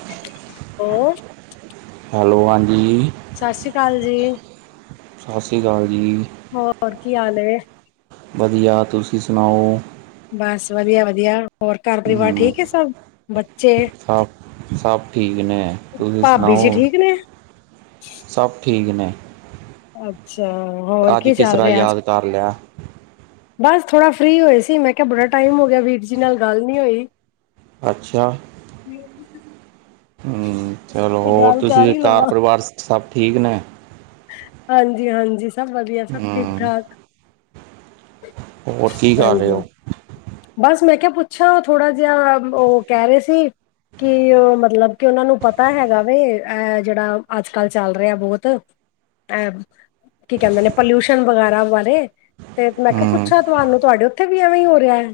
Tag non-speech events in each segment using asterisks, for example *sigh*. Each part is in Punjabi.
*unintelligible* ਹੈਲੋ ਹਾਂਜੀ ਸਤਿ ਸ਼੍ਰੀ ਅਕਾਲ ਜੀ ਸਤਿ ਸ਼੍ਰੀ ਅਕਾਲ ਜੀ ਹੋਰ ਕੀ ਹਾਲ ਏ ਵਧੀਆ ਤੁਸੀਂ ਸੁਣਾਓ ਬਸ ਵਧੀਆ ਵਧੀਆ ਹੋਰ ਘਰ ਪਰਿਵਾਰ ਹਮ ਠੀਕ ਹੈ ਸਭ ਬੱਚੇ ਸਭ। ਸਭ ਠੀਕ ਨੇ, ਤੁਸੀਂ ਭਾਬੀ ਜੀ ਸੁਣਾਓ? ਠੀਕ ਨੇ ਸਭ ਠੀਕ ਨੇ। ਅੱਛਾ, ਹੋਰ ਅੱਜ ਕੀ ਕਿਸ ਚੱਲ ਤਰ੍ਹਾਂ ਰਿਹਾ, ਅੱਜ? ਯਾਦ ਕਰ ਲਿਆ। ਬਸ ਥੋੜ੍ਹਾ ਫਰੀ ਹੋਏ ਸੀ ਮੈਂ ਕਿਹਾ ਬੜਾ ਟਾਈਮ ਹੋ ਗਿਆ ਵੀਰ ਜੀ ਨਾਲ ਗੱਲ ਨਹੀਂ ਹੋਈ ਅੱਛਾ ਨਹੀਂ ਚਲੋ ਹੋਰ ਗੱਲ ਕਰ ਤੁਸੀਂ ਹੀ ਘਰ ਲਵਾਂ ਪਰਿਵਾਰ ਸਭ ਠੀਕ ਨੇ ਹਾਂਜੀ ਹਾਂਜੀ ਸਭ ਵਧੀਆ ਸਭ ਠੀਕ ਹਮ ਠਾਕ ਹੋਰ ਕੀ ਕਰ ਰਹੇ ਹਾਂਜੀ ਹੋ ਬਸ ਮੈਂ ਕਿਹਾ ਪੁੱਛਿਆ ਉਹ ਥੋੜ੍ਹਾ ਜਿਹਾ ਉਹ ਕਹਿ ਰਹੇ ਸੀ ਕਿ ਉਹ ਮਤਲਬ ਕਿ ਉਹਨਾਂ ਨੂੰ ਪਤਾ ਹੈਗਾ ਵੇ ਅ ਜਿਹੜਾ ਅੱਜ ਕੱਲ੍ਹ ਚੱਲ ਰਿਹਾ ਬਹੁਤ ਅ ਕੀ ਕਹਿੰਦੇ ਨੇ ਪੋਲਿਊਸ਼ਨ ਵਗੈਰਾ ਬਾਰੇ। ਤੇ ਮੈਂ ਕਿਹਾ ਹਮ ਪੁਛਾਂ ਤੁਹਾਨੂੰ ਤੁਹਾਡੇ ਓਥੇ ਵੀ ਐਵੇਂ ਹੀ ਹੋ ਰਿਹਾ ਐ।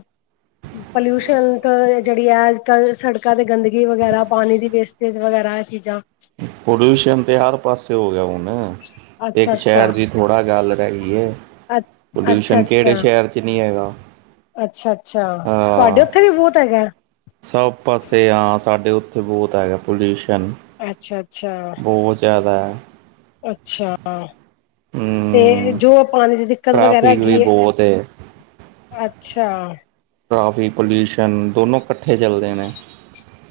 ਪੋਲਿਊਸ਼ਨ ਤੋਂ ਜਿਹੜੀ ਹੈ ਅੱਜ ਕੱਲ ਸੜਕਾਂ ਤੇ ਗੰਦਗੀ ਵਗੈਰਾ ਪਾਣੀ ਦੀ ਵੇਸਟ ਵਗੈਰਾ ਆ ਚੀਜ਼ਾਂ ਪੋਡੀਊਸ਼ਨ ਤੇ ਹਰ ਪਾਸੇ ਹੋ ਗਿਆ ਹੁਣ, ਅੱਛਾ ਏਕ ਸ਼ਹਿਰ ਦੀ ਥੋੜਾ ਗੱਲ ਰਿਹਿਗੀ ਏ। ਅੱ, ਅੱਛਾ-ਅੱਛਾ, ਹੈਗਾ ਅੱਛਾ-ਅੱਛਾ। ਤੁਹਾਡੇ ਹਾਂ ਓ ਇੱਥੇ ਵੀ ਬਹੁਤ ਹੈਗਾ। ਸਭ ਪਾਸੇ ਆ, ਸਾਡੇ ਓਥੇ ਬੋਤ ਹੈਗਾ ਪੋਲਿਊਸ਼ਨ। ਅੱਛਾ ਅੱਛਾ ਬੋਤ ਜ਼ਆਦਾ ਐ। ਅੱਛਾ। ਤੇ, ਹਮ ਜੋ ਪਾਣੀ ਦੀ ਦਿੱਕਤ ਵਗੈਰਾ ਟ੍ਰੈਫਿਕ ਵੀ ਹੈਗੀ ਏ। ਬਹੁਤ ਹੈ ਅੱਛਾ। ਟ੍ਰੈਫਿਕ ਪੋਲਿਊਸ਼ਨ ਦੋਨੋਂ ਕੱਠੇ ਚੱਲਦੇ ਨੇ।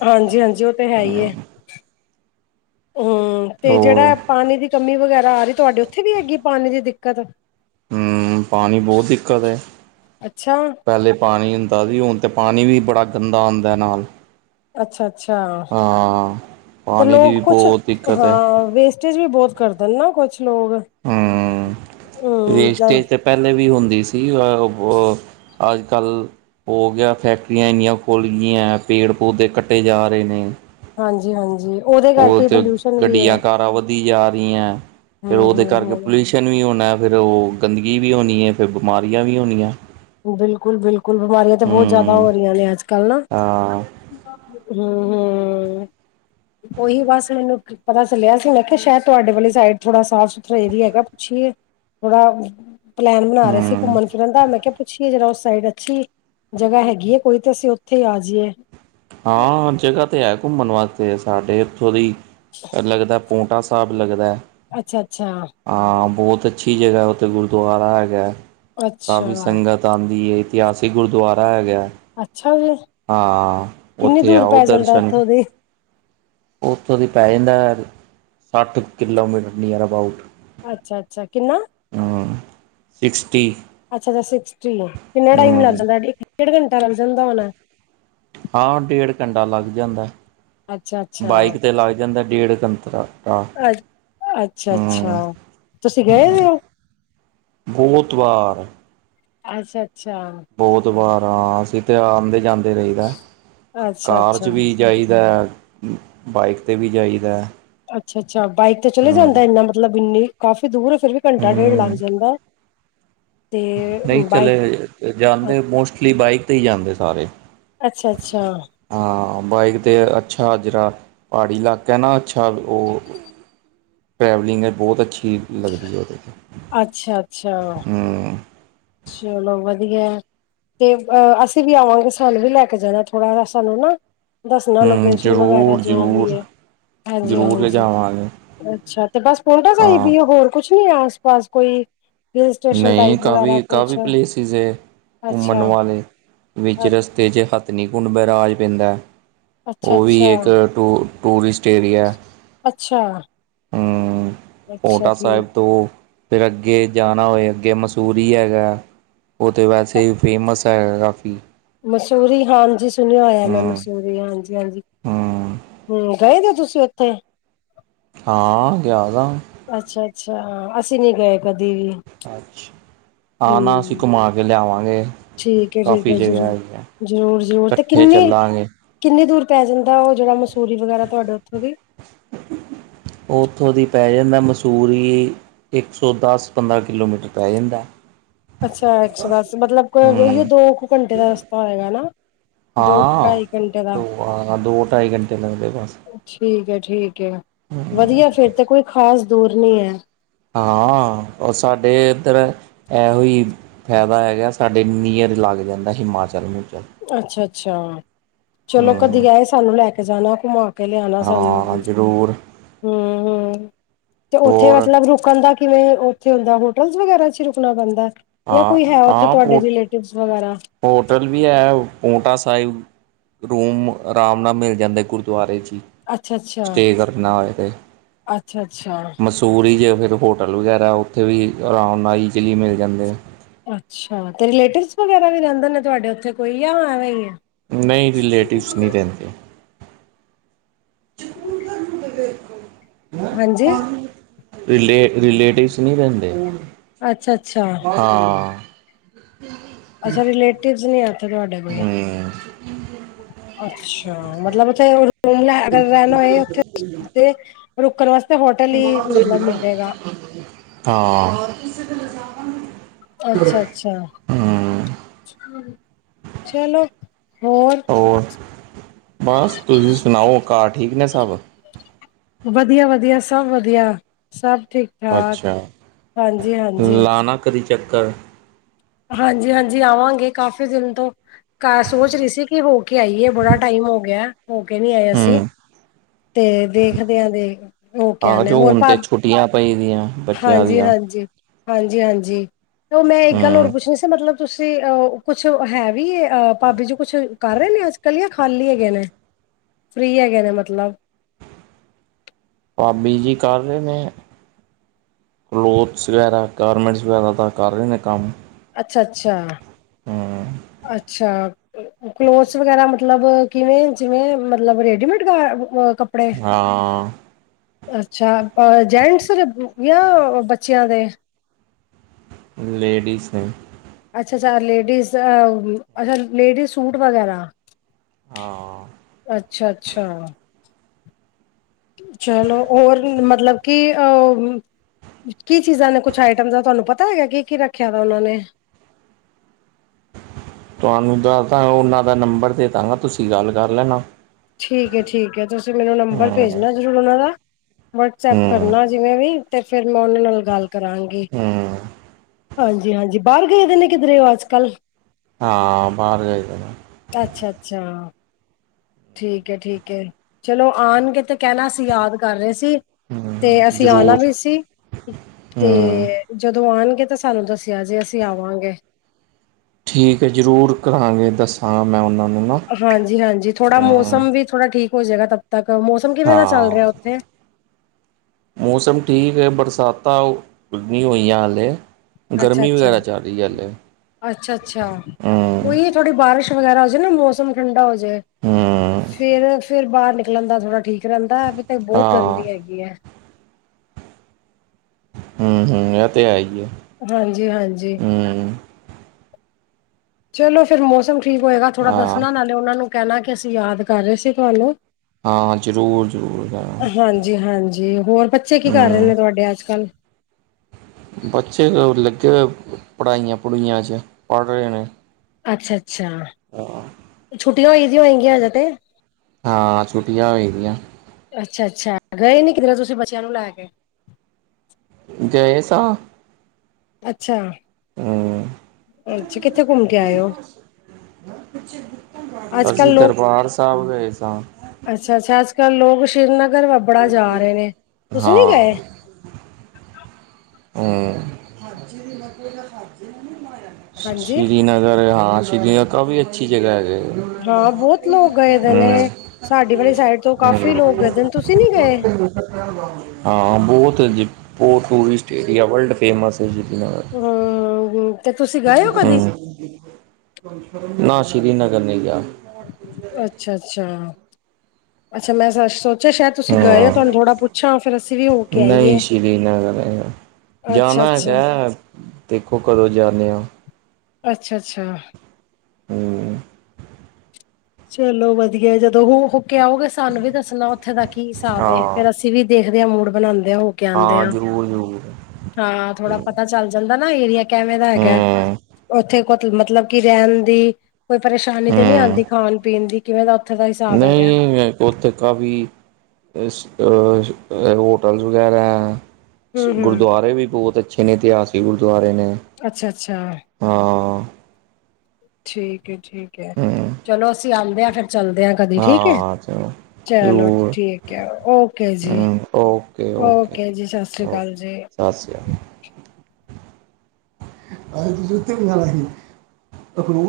ਹਾਂਜੀ-ਹਾਂਜੀ ਉਹ ਤੇ, ਹੈ, ਹੀਏ। ਹੂੰ, ਤੇ ਹੋਰ ਜਿਹੜਾ ਪਾਣੀ ਦੀ ਕਮੀ ਵਗੈਰਾ ਆ ਰਹੀ, ਤੁਹਾਡੇ ਉੱਥੇ ਵੀ ਹੈਗੀ ਏ, ਪਾਣੀ ਦੀ ਦਿੱਕਤ। ਹੂੰ, ਪਾਣੀ ਬਹੁਤ ਦਿੱਕਤ ਏ, ਅੱਛਾ ਪਹਿਲੇ ਪਾਣੀ ਹੁੰਦਾ ਵੀ, ਹੁਣ ਤੇ, ਪਾਣੀ ਵੀ ਬੜਾ ਗੰਦਾ ਆਉਂਦਾ ਨਾਲ। ਅੱਛਾ-ਅੱਛਾ, ਹਾਂ ਤੇ ਪਾਣੀ ਦੀ ਵੀ ਲੋਕ ਕੁਛ ਬਹੁਤ ਦਿੱਕਤ ਹੈ ਹਾਂ ਵੇਸ ਟੇਜ ਵੀ ਬਹੁਤ ਕਰਦੇਨ ਨਾ, ਕੁਛ ਲੋਕ। ਹੂੰ, ਹਮ ਵੇਸਟੇਜ ਤੇ ਪਹਿਲੇ ਵੀ ਹੁੰਦੀ ਸੀ, ਅ, ਓ ਅਜ-ਕੱਲ ਹੋ ਗਿਆ ਫੈਕਟਰੀਆਂ ਇੰਨੀਆਂ ਖੁੱਲਗੀਆਂ, ਪੇੜ-ਪੌਦੇੇ ਕੱਟੇ ਜਾ ਰਹੇ ਨੇ। ਹਾਂਜੀ-ਹਾਂਜੀ, ਓਹਦੇ ਉਹ ਕਰਕੇ ਤੇ ਪੋਲਿਊਸ਼ਨ ਵੀ ਹੈ। ਗੱਡੀਆਂ ਕਾਰਾਂ ਜਾ ਰਹੀ ਹੈ, ਫੇਰ ਹਮ ਓਹਦੇ ਹਮ ਕਰਕੇ ਹਮ ਪੋਲਿਊਸ਼ਨ ਵੀ ਹੋਣਾ ਐ। ਫਿਰ ਓ, ਗੰਦਗੀ ਵੀ ਹੋਣੀ ਏ, ਫਿਰ ਬਿਮਾਰੀਆਂ ਵੀ ਹੋਣੀਆਂ। ਬਿਲਕੁਲ-ਬਿਲਕੁਲ, ਬਿਮਾਰੀਆਂ ਤੇ ਬਹੁਤ ਜਾਦਾ ਹਮ ਹੋ ਰਹੀਆਂ ਨੇ, ਅੱਜ-ਕੱਲ ਨਾ। ਹਾਂ ਹੂਂ, ਹੂਂ, ਓਹੀ ਬਸ ਮੈਨੂੰ ਪਤਾ ਚੱਲਿਆ ਸੀ, ਮੈਂ ਕਿਹਾ, ਸ਼ਾਇਦ ਤੁਹਾਡੇ ਵਾਲੀ ਸਾਈਡ ਥੋੜਾ ਸਾਫ਼-ਸੁਥਰਾ ਏਰੀਆ ਹੈਗਾ ਪੁੱਛੀਏ। ਥੋੜਾ ਪਲੈਨ ਬਣਾ ਰਹੇ ਸੀ, ਹਮ ਘੁੰਮਣ-ਫਿਰਨ ਦਾ ''ਮੈਂ ਕਿਹਾ ਪੁੱਛੀਏ ਜਰਾ ਓਸ ਸਾਈਡ ਅੱਛੀ, ਜਗ੍ਹਾ ਹੈਗੀ ਏ ਕੋਈ ਤਾਂ, ਅਸੀ ਓਥੇ ਈ ਆ ਜਈਏ। ਹਾਂ, ਜਗ੍ਹਾ ਤੇ ਹੈ ਘੁੰਮਣ ਵਾਸਤੇ, ਸਾਡੇ ਏਥੋਂ ਦੀ ਲੱਗਦਾ ਪੋਂਟਾ ਸਾਬ ਲਗਦਾ ਐ। ਅੱਛਾ-ਅੱਛਾ। ਹਾਂ, ਬੋਤ ਅੱਛੀ ਜਗ੍ਹਾ ਓਥੇ ਗੁਰਦੁਆਰਾ ਹੈਗਾ ਐ। ਕਾਫੀ ਅੱਛਾ ਸੰਗਤ ਆਂਦੀ ਏ, ਇਤਿਹਾਸੀਕ ਗੁਰਦੁਆਰਾ ਹੈਗਾ ਐ। ਅੱਛਾ ਜੀ! ਹਾਂ, ਕਿੰਨੀ ਓਥੇ ਦੂਰ ਆਓ, ਪੈ ਜਾਂਦਾ ਦਰਸ਼ਨ ਉੱਥੋਂ ਦੀ ਓਥੋਂ ਦੀ ਪੈ ਜਾਂਦਾ ਐ, ਸੱਠ-ਕਿੱਲੋਮੀਟਰ ਨੀਅਰ ਅਬਾਊਟ। ਅੱਛਾ-ਅੱਛਾ ਕਿੰਨਾ? ਅਂ ਸਿਕਸਟੀ। ਅੱਛਾ ਅੱਛਾ ਸਿਕਸਟੀ। ਕਿੰਨਾ ਟਾਈਮ ਲੱਗ ਹੂੰ ਜਾਂਦਾ ਇਕ ਡੇਢ ਘੰਟਾ ਲੱਗ ਜਾਂਦਾ ਹੋਣਾ। ਹਾਂ ਡੇਢ ਘੰਟਾ ਲੱਗ ਜਾਂਦਾ ਐ ਅੱਛਾ ਅੱਛਾ ਬਾਈਕ ਤੇ ਲੱਗ ਜਾਂਦਾ ਐ‌ ਡੇਢ ਘੰਟਾ। ਅੱ ਅੱਛਾ ਹੂੰ ਅੱਛਾ ਤੁਸੀ ਗਏ ਹੋਏ ਔ? ਬਹੁਤ ਵਾ। ਅੱਛਾ-ਅੱਛਾ। ਬੋਤ ਵਾਰ ਹਾਂ, ਅਸੀ ਤੇ ਆਂਦੇ-ਜਾਂਦੇ ਰਹੀਦਾ ਅੱਛਾ ਘਾਰ 'ਚ ਅੱਛਾ ਵੀ ਜਾਈਦੈ, ਬਾਈਕ ਤੇ ਵੀ ਜਾਈਦਾ। ਅੱਛਾ-ਅੱਛਾ ਬਾਈਕ ਤੇ ਚਲੇ ਹੂੰ ਜਾਂਦਾ, ਇੰਨਾ ਮਤਲਬ, ਇੰਨੀ ਕਾਫ਼ੀ ਦੂਰ ਫਿਰ ਵੀ, ਘੰਟਾ ਡੇਢ ਲੱਗ ਹੂੰ ਜਾਂਦਾ ਐ। ਨਈ ਚਲੇ ਜਾਈ ਜਾਂਦੇ, ਮੋਸਟਲੀ ਬਾਈਕ ਤੇ ਈ ਜਾਂਦੇ ਸਾਰੇ। ਅੱਛਾ-ਅੱਛਾ। ਹਾਂ ਬਾਈਕ ਤੇ ਅੱਛਾ, ਜਰਾ ਪਹਾੜੀ ਇਲਾਕਾ ਐ ਨਾ ਅੱਛਾ ਓ ਟਰੈਵਲਿੰਗ ਹੈ, ਬਹੁਤ ਅੱਛੀ ਲੱਗਦੀ ਐ ਉਹਦੇ ਅੱਛਾ ਅੱਛਾ ਚਲੋ, ਵਧੀਆ ਐ। ਤੇ ਅ ਅਸੀਂ ਵੀ ਆਵਾਂਗੇ ਸਾਨੂੰ ਵੀ ਲੈ ਕੇ ਜਾਣਾ ਥੋੜਾ ਸਾਨੂੰ ਨਾ ਦੱਸਣਾ ਹੂੰ ਲੋਕੇਸ਼ਨ ਵਗੈਰਾ ਜ਼ਰੂਰ ਜੋ ਵੀ ਜ਼ਰੂਰ ਹੈ ਹਾਂਜੀ ਜ਼ਰੂਰ ਹਾਂਜੀ ਲਿਜਾਵਾਂਗੇ ਅੱਛਾ ਤੇ ਬਸ ਪਲਟਾ ਸਹੀ ਹਾਂ ਵੀ ਹੋਰ ਕੁਛ ਨੀ ਹੈ ਆਸ ਪਾਸ ਕੋਈ ਹਿਲ ਸਟੇਸ਼ਨ ਨਹੀਂ ਟਾਈਪ ਵਗੈਰਾ ਕਾਫੀ ਕੁਛ ਕਾਫੀ ਪਲੇਸਿਸ ਹੈ ਅੱਛਾ ਘੁੰਮਣ ਵਾਲੇ ਅੱਛਾ-ਅੱਛਾ-ਅੱਛਾ-ਅੱਛਾ ਵਚਰਸ ਰਸਤੇ 'ਚ ਹੱਤ ਨ ਕੁੁੰਡ ਰਾਜ ਪੈਂਦਾ ਅੱਛਾ ਉਹ ਵੀ ਇੱਕ ਟੂਰ ਟੂਰਿਸਟ ਏਰੀਆ ਅੱਛਾ ਹਮ ਅੱਛਾ ਪਟਾ ਠੀਕ ਸਾਹਿਬ ਤੋਂ ਫਿਰ ਅੱਗੇ ਜਾਣ ਹੋਏ ਅੱਗੇ ਮਸੂਰੀ ਹੈਗਾ ਉਹ ਤਾਂ ਵੈਸੇ ਹੀ ਫੇਮਸ ਹੈਗਾ ਕਾਫੀ ਮਸੂਰੀ ਹਾਂਜੀ ਸੁਣਿਆ ਹੋਇਆ ਮੈਂ ਹੂੰ ਮਸੂਰੀ ਹਾਂਜੀ ਹਾਂਜੀ ਹੂੰ ਹੂੰ। ਗਏ ਦੇ ਓ ਤੁਸੀ ਓਥੇ? ਹਾਂ ਗਿਆ ਦਾਂ। ਅੱਛਾ ਅੱਛਾ ਅਸੀਂ ਨੀ ਗਏ ਕਦੀ ਵੀ ਆਾਂ ਨਾ ਅਸੀਂ ਹੂੰ ਘੁਮਾ ਕੇ ਲਿਆਵਾਂਗੇ ਠੀਕ ਹੈ ਠੀਕ ਕਾਫੀ ਹੈ ਜਗ੍ਹਾ ਜ਼ਰੂਰ ਹੈਗੀ ਆ ਜ਼ਰੂਰ ਜ਼ਰੂਰ ਤੇ ਇਕੱਠੇ ਕਿੰਨੇ ਚੱਲਾਂਗੇ ਕਿੰਨੀ ਦੂਰ ਪੈ ਜਾਂਦਾ ਉਹ ਜਿਹੜਾ ਮਸੂਰੀ ਵਗੈਰਾ ਤੁਹਾਡੇ ਉੱਥੋਂ ਦੀ ਉਹ ਉੱਥੋਂ ਦੀ ਪੈ ਜਾਂਦਾ ਮਸੂਰੀ ਇੱਕ ਸੌ ਦਸ ਪੰਦਰਾਂ ਕਿਲੋਮੀਟਰ ਪੈ ਜਾਂਦਾ ਅੱਛਾ ਇੱਕ ਸੌ ਦਸ ਮਤਲਬ ਇ ਹੂੰ ਦੋ ਕੁ ਘੰਟੇ ਦਾ ਰਸਤਾ ਹੋਏਗਾਾ ਹਾਂ ਆ ਦੋ ਢਾਈ ਘੰਟੇ ਲਗਦੇ ਬਸ ਠੀਕ ਹੈ ਠੀਕ ਹੈ ਵਧੀਆ ਫਿਰ ਤੇ ਕੋਈ ਖ਼ਾਸ ਦੂਰ ਨੀ ਹੈ। ਹਾਂ ਸਾਡੇ ਇੱਧਰ ਇਹੋ ਹੀ ਫਾਇਦਾ ਹੈਗਾ ਸਾਡੇ ਨੀਅਰ ਲੱਗ ਜਾਂਦਾ ਹਿਮਾਚਲ ਮੂਚਲ ਅੱਛਾ ਅੱਛਾ ਚਲੋ ਕਦੀ ਹੂੰ ਆਏ ਸਾਨੂੰ ਲੈ ਕੇ ਜਾਣਾ ਘੁੰਮਾ ਕੇ ਲਿਆਣਾ ਸਾਨੂੰ ਹਾਂ ਵੀ ਜ਼ਰੂਰ ਹਮ ਹਮ ਤੇ ਉੱਥੇ ਹੋਰ ਮਤਲਬ ਰੁਕਣ ਦਾ ਕਿਵੇਂ ਉਥੇ ਹੁੰ ਹੋਟਲ ਵਗੈਰਾ ਚ ਰੁਕਣਾ ਪੈਂਦਾ ਜਾਂ ਹਾਂ ਕੋਈ ਹੈ ਉੱਥੇ ਹਾਂ ਤੁਹਾਡੇ ਪੋ ਰਿਲੇਟਿਵ ਵਗੈਰਾ ਹੋਟਲ ਵੀ ਹੈ ਪੂਟਾ ਸਾਹਿਬ ਰੂਮ ਆਰਾਮ ਨਾਲ ਮਿਲ ਜਾਂਦਾ ਗੁਰਦੁਆਰੇ ' ਹੀ ਅੱਛਾ ਅੱਛਾ ਸਟੇ ਕਰਨਾ ਹੋਏ ਤੇ ਅੱਛਾ ਅੱਛਾ ਟੂਰਜ ਫਿਰ ਹੋਟਲ ਵਗੈਰਾ ਉੱਥੇ ਵੀ ਆਰਾਮ ਨਾਲ ਈਜ਼ਲੀ ਮਿਲ ਜਾਂਦੇ ਅੱਛਾ ਅਤੇ ਰਿਲੇਟਿਵਸ ਵਗੈਰਾ ਵੀ ਰਹਿੰਦੇ ਨੇ ਤੁਹਾਡੇ ਉੱਥੇ ਕੋਈ ਆ ਐਂਵੇਂ ਹੀ ਹੈ। ਨਹੀਂ ਰਲੇਟਿਵਸ ਨਹੀਂ ਰਹਿੰਦੇ *unintelligible* *inaudible* ਹਾਂਜੀ ਰਿਲੇ ਰਿਲੇਟਿਵਸ ਨਹੀਂੀ ਰਹਿੰਦੇ ਅੱਛਾ ਅੱਛਾ ਹਾਂ, ਅੱਛਾ ਰਿਲੇਟਿਵ ਨੀ ਇੱਥੇ ਤੁਹਾਡੇ ਕੋਈ? ਹੂੰ, ਅੱਛਾ ਮਤਲਬ ਉੱਥੇ, ਰੂ ਲੈ ਅਗਰ ਰਹਿਣਾ ਹੋਏ ਉੱਥੇ ਰੁਕਣ ਵਾਸਤੇ ਹੋਟਲ ਹੀ ਮਤਲਬ ਮਿਲੇਗਾ ਹਾਂ ਅੱਛਾ ਅੱਛਾ ਚਲੋ ਹੋਰ ਬਸ ਤੁਸੀਂ ਸੁਣਾਓ ਘਰ ਠੀਕ ਨੇ ਸਭ ਵਧੀਆ ਵਧੀਆ ਸਭ ਵਧੀਆ ਸਭ ਠੀਕ ਠਾਕ ਅੱਛਾ ਹਾਂਜੀ ਹਾਂਜੀ ਲਾਉਣਾ ਕਦੀ ਚੱਕਰ ਹਾਂਜੀ ਹਾਂਜੀ ਆਵਾਂਗੇ ਕਾਫ਼ੀ ਦਿਨ ਤੋਂ, ਸੋਚ ਰਹੀ ਸੀ ਕਿ ਹੋ ਕੇ ਆਈਏ ਬੜਾ ਟਾਈਮ ਹੋ ਗਿਆ ਹੋ ਕੇ ਨੀ ਆਇਆ ਸੀ ਹੂੰ। ਤੇ ਦੇਖਦੇਿਆਂ ਦੇ ਹੋ ਆ ਜੋ ਹੁਣ ਤੇ ਛੁੱਟੀਆਂ ਪਈ ਦਿਆ, ਹਾਂਜੀ, ਹਾਂਜੀ, ਹਾਂਜੀ, ਹਾਂਜੀ, ਉਹ ਮੈਂ ਇੱਕ ਗੱਲ ਹੋਰ ਹੂੰ। ਪੁੱਛਣੀ ਸੀ ਮਤਲਬ‌ ਤੁਸੀਂ ਅ ਕੁਛ ਹੈ, ਵੀ ਭਾਬੀ ਜੀ ਕੁੱਛ ਕਰ ਰਹੇ ਨੇ ਅੱਜ ਕੱਲ-ਕੱਲ ਜਾਂ ਖਾਲੀ ਹੈਗੇ ਨੇ। ਫਰੀ ਹੈਗੇ ਨੇ ਮਤਲਬ? ਭਾਬੀ ਜੀ ਕਰ ਰਹੇ ਨੇ, ਕਲੋਥਸ ਵਗੈਰਾ ਗਾਰਮੈਂਟਸ ਵਗੈਰਾ ਤਾਂ ਕਰ ਰਹੇ ਨੇ ਕੰਮ। ਅੱਛਾ, ਅੱਛਾ। ਹੂੰ, ਅੱਛਾ, ਕਲੋਥਸ ਵਗੈਰਾ ਮਤਲਬ ਕਿਵੇਂ, ਜਿਵੇਂ ਮਤਲਬ ਰੇਡੀਮੇਡ ਕੱਪੜੇ? ਹਾਂ, ਅੱਛਾ, ਜੈਂਟਸ ਜਾਂ ਬੱਚਿਆਂ ਦੇ, ਲੇਡੀਜ਼ ਦੇ। ਅੱਛਾ-ਅੱਛਾ ਲੇਡੀਜ਼ ਅੱਛਾ ਲੇਡੀਜ਼ ਸੂਟ ਵਗੈਰਾ। ਹਾਂ, ਅੱਛਾ, ਅੱਛਾ। ਚਲੋ ਹੋਰ ਮਤਲਬ ਕਿ ਉਹ ਕੀ ਚੀਜ਼ਾਂ ਨੇ ਕੁਛ ਆਈਟਮ ਦਾ ਤੁਹਾਨੂੰ ਪਤਾ ਹੈਗਾ, ਕੀ-ਕੀ ਰੱਖਿਆ ਦਾ ਉਹਨਾਂ ਨੇ? ਤੁਹਾਨੂੰ ਦ ਤਾਂ ਉਹਨਾਂ ਦਾ ਨੰਬਰ ਦੇ ਦਾਂਗਾ, ਤੁਸੀਂ ਗੱਲ ਕਰ ਲੈਣਾ। ਠੀਕ-ਠੀਕ, ਤੁਸੀਂ ਮੈਨੂੰ ਨੰਬਰ ਹੂੰ ਭੇਜਣਾ ਜ਼ਰੂਰ ਉਹਨਾ ਦਾ ਵਟਸਐਪ ਹੂੰ ਕਰਨਾ। ਜਿਵੇਂ ਵੀ ਤੇ ਫੇਰ ਮੈਂ ਉਹਨਾਂ ਨਾਲ ਗੱਲ ਕਰਾਂਗੀ। ਹੂੰ ਹਾਂਜੀ-ਹਾਂਜੀ ਬਾਹਰ ਗਏ ਦੇ, ਨੇ ਕਿਧਰੇ ਹੋ ਅੱਜ-ਕੱਲ੍ਹ। ਹਾਂ ਬਾਹਰ ਗਏ ਹੋਏ ਨੇ, ਅੱਛਾ, ਅੱਛਾ। ਠੀਕ ਹੈ ਠੀਕ ਹੈ, ਚਲੋ ਆਉਣਗੇ, ਤੇ ਕਹਿਣਾ ਅਸੀਂ ਯਾਦ ਕਰ ਰਹੇ ਸੀ। ਤੇ ਹੂੰ ਅਸੀਂ ਆਣਾ ਜ਼ਰੂਰ ਵੀ ਸੀ ਹੂੰ ਤੇ, ਜਦੋਂ ਆਉਣਗੇ, ਤਾਂ ਸਾਨੂੰ ਦੱਸਿਆ ਜੇ ਅਸੀਂ ਆਵਾਂਗੇ। ਠੀਕ ਹੈ ਜ਼ਰੂਰ ਕਰਾਂਗੇ ਦੱਸਾਂਗਾ, ਮੈਂ ਉਹਨਾਂ ਨੂੰ ਨਾ। ਹਾਂਜੀ-ਹਾਂਜੀ ਥੋੜਾ ਹੂੰ ਮੌਸਮ ਵੀ ਥੋੜਾ ਠੀਕ ਹੋ ਜਾਏਗਾ, ਤਬ ਤੱਕ ਮੌਸਮ ਕਿਵੇਂ ਦਾ ਚੱਲ ਹਾਂ ਰਿਹਾ ਉੱਥੇ ਮੌਸਮ ਠੀਕ ਹੈ, ਬਰਸਾਤਾਂ ਨੀ ਹੋਈਆਂ ਹਾਲੇ, ਅੱਛਾ ਗਰਮੀ ਅੱਛਾ ਵਗੈਰਾ ਚੱਲ ਰਹੀ ਐ ਅੱਜ-ਕੱਲ ਹੂੰ, ਤੁਥੋਡੀ ਬਾਰਿਸ਼ ਵਗੈਰਾ ਹੋਜੇ ਨਾ, ਮੌਸਮ ਠੰਡਾ ਹੋਜੇ ਹੂੰ ਫੇਰ ਫੇਰ ਬਾਹਰ ਨਿਕਲਣ ਦਾ ਥੋੜਾ ਠੀਕ ਰਹਿੰਦਾ, ਵੀ ਤੇ ਬਹੁਤ ਹਾਂ ਗਰਮੀ ਹੈਗੀ ਹੈ। ਹੂੰ-ਹੂੰ, ਇਹ ਤੇ ਹੈ ਹੀ ਆ। ਹਾਂਜੀ ਹਾਂਜੀ ਚਲੋ ਫਿਰ ਮੌਸਮ ਠੀਕ ਹੋਏਗਾ ਥੋੜਾ ਹਾਂ ਦੱਸਣਾ ਨਾਲੇ ਉਹਨਾਂ ਨੂੰ ਕਹਿਣਾ ਕਿ ਅਸੀਂ ਯਾਦ ਕਰ ਰਹੇ ਸੀ ਤੁਹਾਨੂੰ ਹਾਂ ਜ਼ਰੂਰ ਜ਼ਰੂਰ ਹਾਂ ਹਾਂਜੀ ਹਾਂਜੀ ਹੋਰ ਬੱਚੇ ਕੀ ਕਰ ਰਹੇ ਹੂੰ ਨੇ ਤੁਹਾਡੇ ਅੱਜ ਕੱਲ੍ਹ ਬੱਚੇ ਲੱਗੇ ਹੋਏ ਪੜ੍ਹਾਾਈਆਂ ਪੜੂਆਂ 'ਚ ਪੜ੍ਹ ਰਹੇ ਨੇ ਅੱਛਾ ਅੱਛਾ ਹਾਂ, ਛੁੱਟੀਆਂ ਹੋਈ ਦੀਆਂ ਹੋਗੀਆਂ ਹਜੇ ਤੇ, ਹਾਂ ਛੁੱਟੀਆਂ ਹੋ ਦੀਆਂ। ਅੱਛਾ, ਅੱਛਾ ਗਏ ਨੀ ਕਿਧਰ ਤੁਸੀਂ ਬੱਚਿਆਂ ਨੂੰ ਲੈ ਕੇ। ਗਏ ਸਾ, ਹੂੰ ਅੱਛਾ-ਅੱਛਾ ਕਿੱਥੇ ਘੁੰਮ ਕੇ ਆਏ ਹੋ? ਅੱਜ ਅਸੀਂ ਦਰਬਾਰ ਸਾਹਿਬ ਗਏ ਸਾਂ। ਅੱਛਾ-ਅੱਛਾ ਅੱਜ-ਕੱਲ ਲੋਕ ਸ੍ਰੀਨਗਰ ਵੱ ਬੜਾ ਜਾ ਰਹੇ ਨੇ, ਤੁਸੀ ਨੀ ਹਾਂ ਗਏ? ਹੂੰ। *unintelligible* ਸ਼ੀ ਹਾਂਜੀ ਸ਼ੀ ਸ੍ਰੀਨਗਰ ਹਾਂ ਸ੍ਰੀਨਗਰ ਕਾਫੀ ਅੱਛੀ ਜਗਾ ਹੈਗੀ ਏ। ਹਾਂ ਬੋਤ ਲੋਕ ਗਏ ਦੇ ਨੇ, ਸਾਡੀ ਵਾਲੀ ਸਾਈਡ ਤੋਂ ਕਾਫ਼ੀ ਹੂੰ ਲੋਕ ਗੲਦੇ ਨੇ ਤੁਸੀਂ ਨੀ ਗਏ। ਹਾਂ ਬੋਤ ਜੀ ਬੋੋਹਤ ਟੂਰਿਸਟ ਏਰੀਆ ਵਲਡ ਫੇਮਸ ਹੈ, ਪੁ ਹਾਂ ਹੁ। ਹੂੰ ਨਾ ਸ੍ਰੀਨਗਰ ਨਹੀਂ ਗਿਆ। ਅੱਛਾ ਅੱਛਾ ਅੱਛਾ ਮੈਂ ਸ਼ਾ ਅੱਛਾ ਸ਼ਾਯਦ ਤੁਸੀਂ ਗਏ ਓ, ਤੁਹਾਨੂੰ ਹਾਂ ਥੋੜ੍ਹਾ ਪੁੱਛਾਂ ਫਿਰ ਅਸੀਂ ਵੀ ਹੋ ਕੇ ਨਹੀਂ ਆਈਏ। ਸ਼੍ਰੀਨਗਰ ਨਹੀਂ ਅੱਛਾ ਜਾਣਾ ਅੱਛਾ ਹੈਗਾ, ਦੇਖੋ ਕਦੋਂ ਜਾਂਨੇ ਆ। ਅੱਛਾ ਅੱਛਾ। ਹੂੰ। ਚਲੋ ਵਦਿਆ ਜਦੋਂ ਹੋ ਹੋ ਕੇ ਆਓਗੇ ਸਾਨੂੰ ਵੀ ਦੱਸਨਾ ਉੱਥੇ ਦਾ ਕੀ ਹਿਸਾਬ ਏ ਹਾਂ ਫੇਰ ਅਸੀ ਅਸੀਂ ਵੀ ਦੇਖਦੇ ਹਾਂ ਮੂਡ ਬਣਾਉਂਦੇ ਹ ਹੋ ਕੇ ਆਉਂਦੇ ਹਾਂ ਆ ਜ਼ਰੂਰ ਜ਼ਰੂਰ ਹਾਂ ਥੋੜਾ ਪਤਾ ਚੱਲਦਾ ਜਾਂਦਾ ਨਾ ਏਰੀਆ ਕਿਵੇਂ ਦਾ ਹੈਗਾ ਹੂੰ ਉੱਥੇ ਕੁ ਮਤਲਬ ਕਿ ਰਹਿਣ ਦੀ ਕੋਈ ਪਰੇਸ਼ਾਨੀ ਤੇ ਨੀ ਹੂੰ ਆਉਂਦੀ ਖਾਣ ਪੀਣ ਦੀ ਕਿਵੇਂ ਦਾ ਉੱਥੇ ਦਾ ਹੀ ਨਹੀਂ ਉੱਥੇ ਕਾਫੀ ਹੋਟਲਸ ਵਗੈਰਾ ਹੈ ਹੂੰ ਹੂੰ, ਗੁਰਦੁਆਰੇ ਵੀ ਬਹੁਤ ਅੱਛੇ ਨੇ ਇਤਿਹਾਸਿਕ ਗੁਰਦੁਆਰੇ ਨੇ ਅੱਛਾ ਅੱਛਾ। ਹੁੰ। ਠੀਕ ਏ ਠੀਕ ਏ ਹੂੰ ਚਲੋ ਅਸੀਂ ਆਦੇਂ ਆ ਫੇਰ ਚੱਲਦੇ ਆ। ਹਾਂ ਚਾ। ਚਲੋ ਠੀਕ ੲ ਓਕੇ ਜੀ, ਹੂੰ, ਓਕੇ-ਓਕੇ, ਓਕੇ ਜੀ, ਸਤਿ ਸ਼੍ਰੀ ਅਕਾਲ ਜੀ। ਦੱਸ। ਅੱਥ ਵੀ *unintelligible*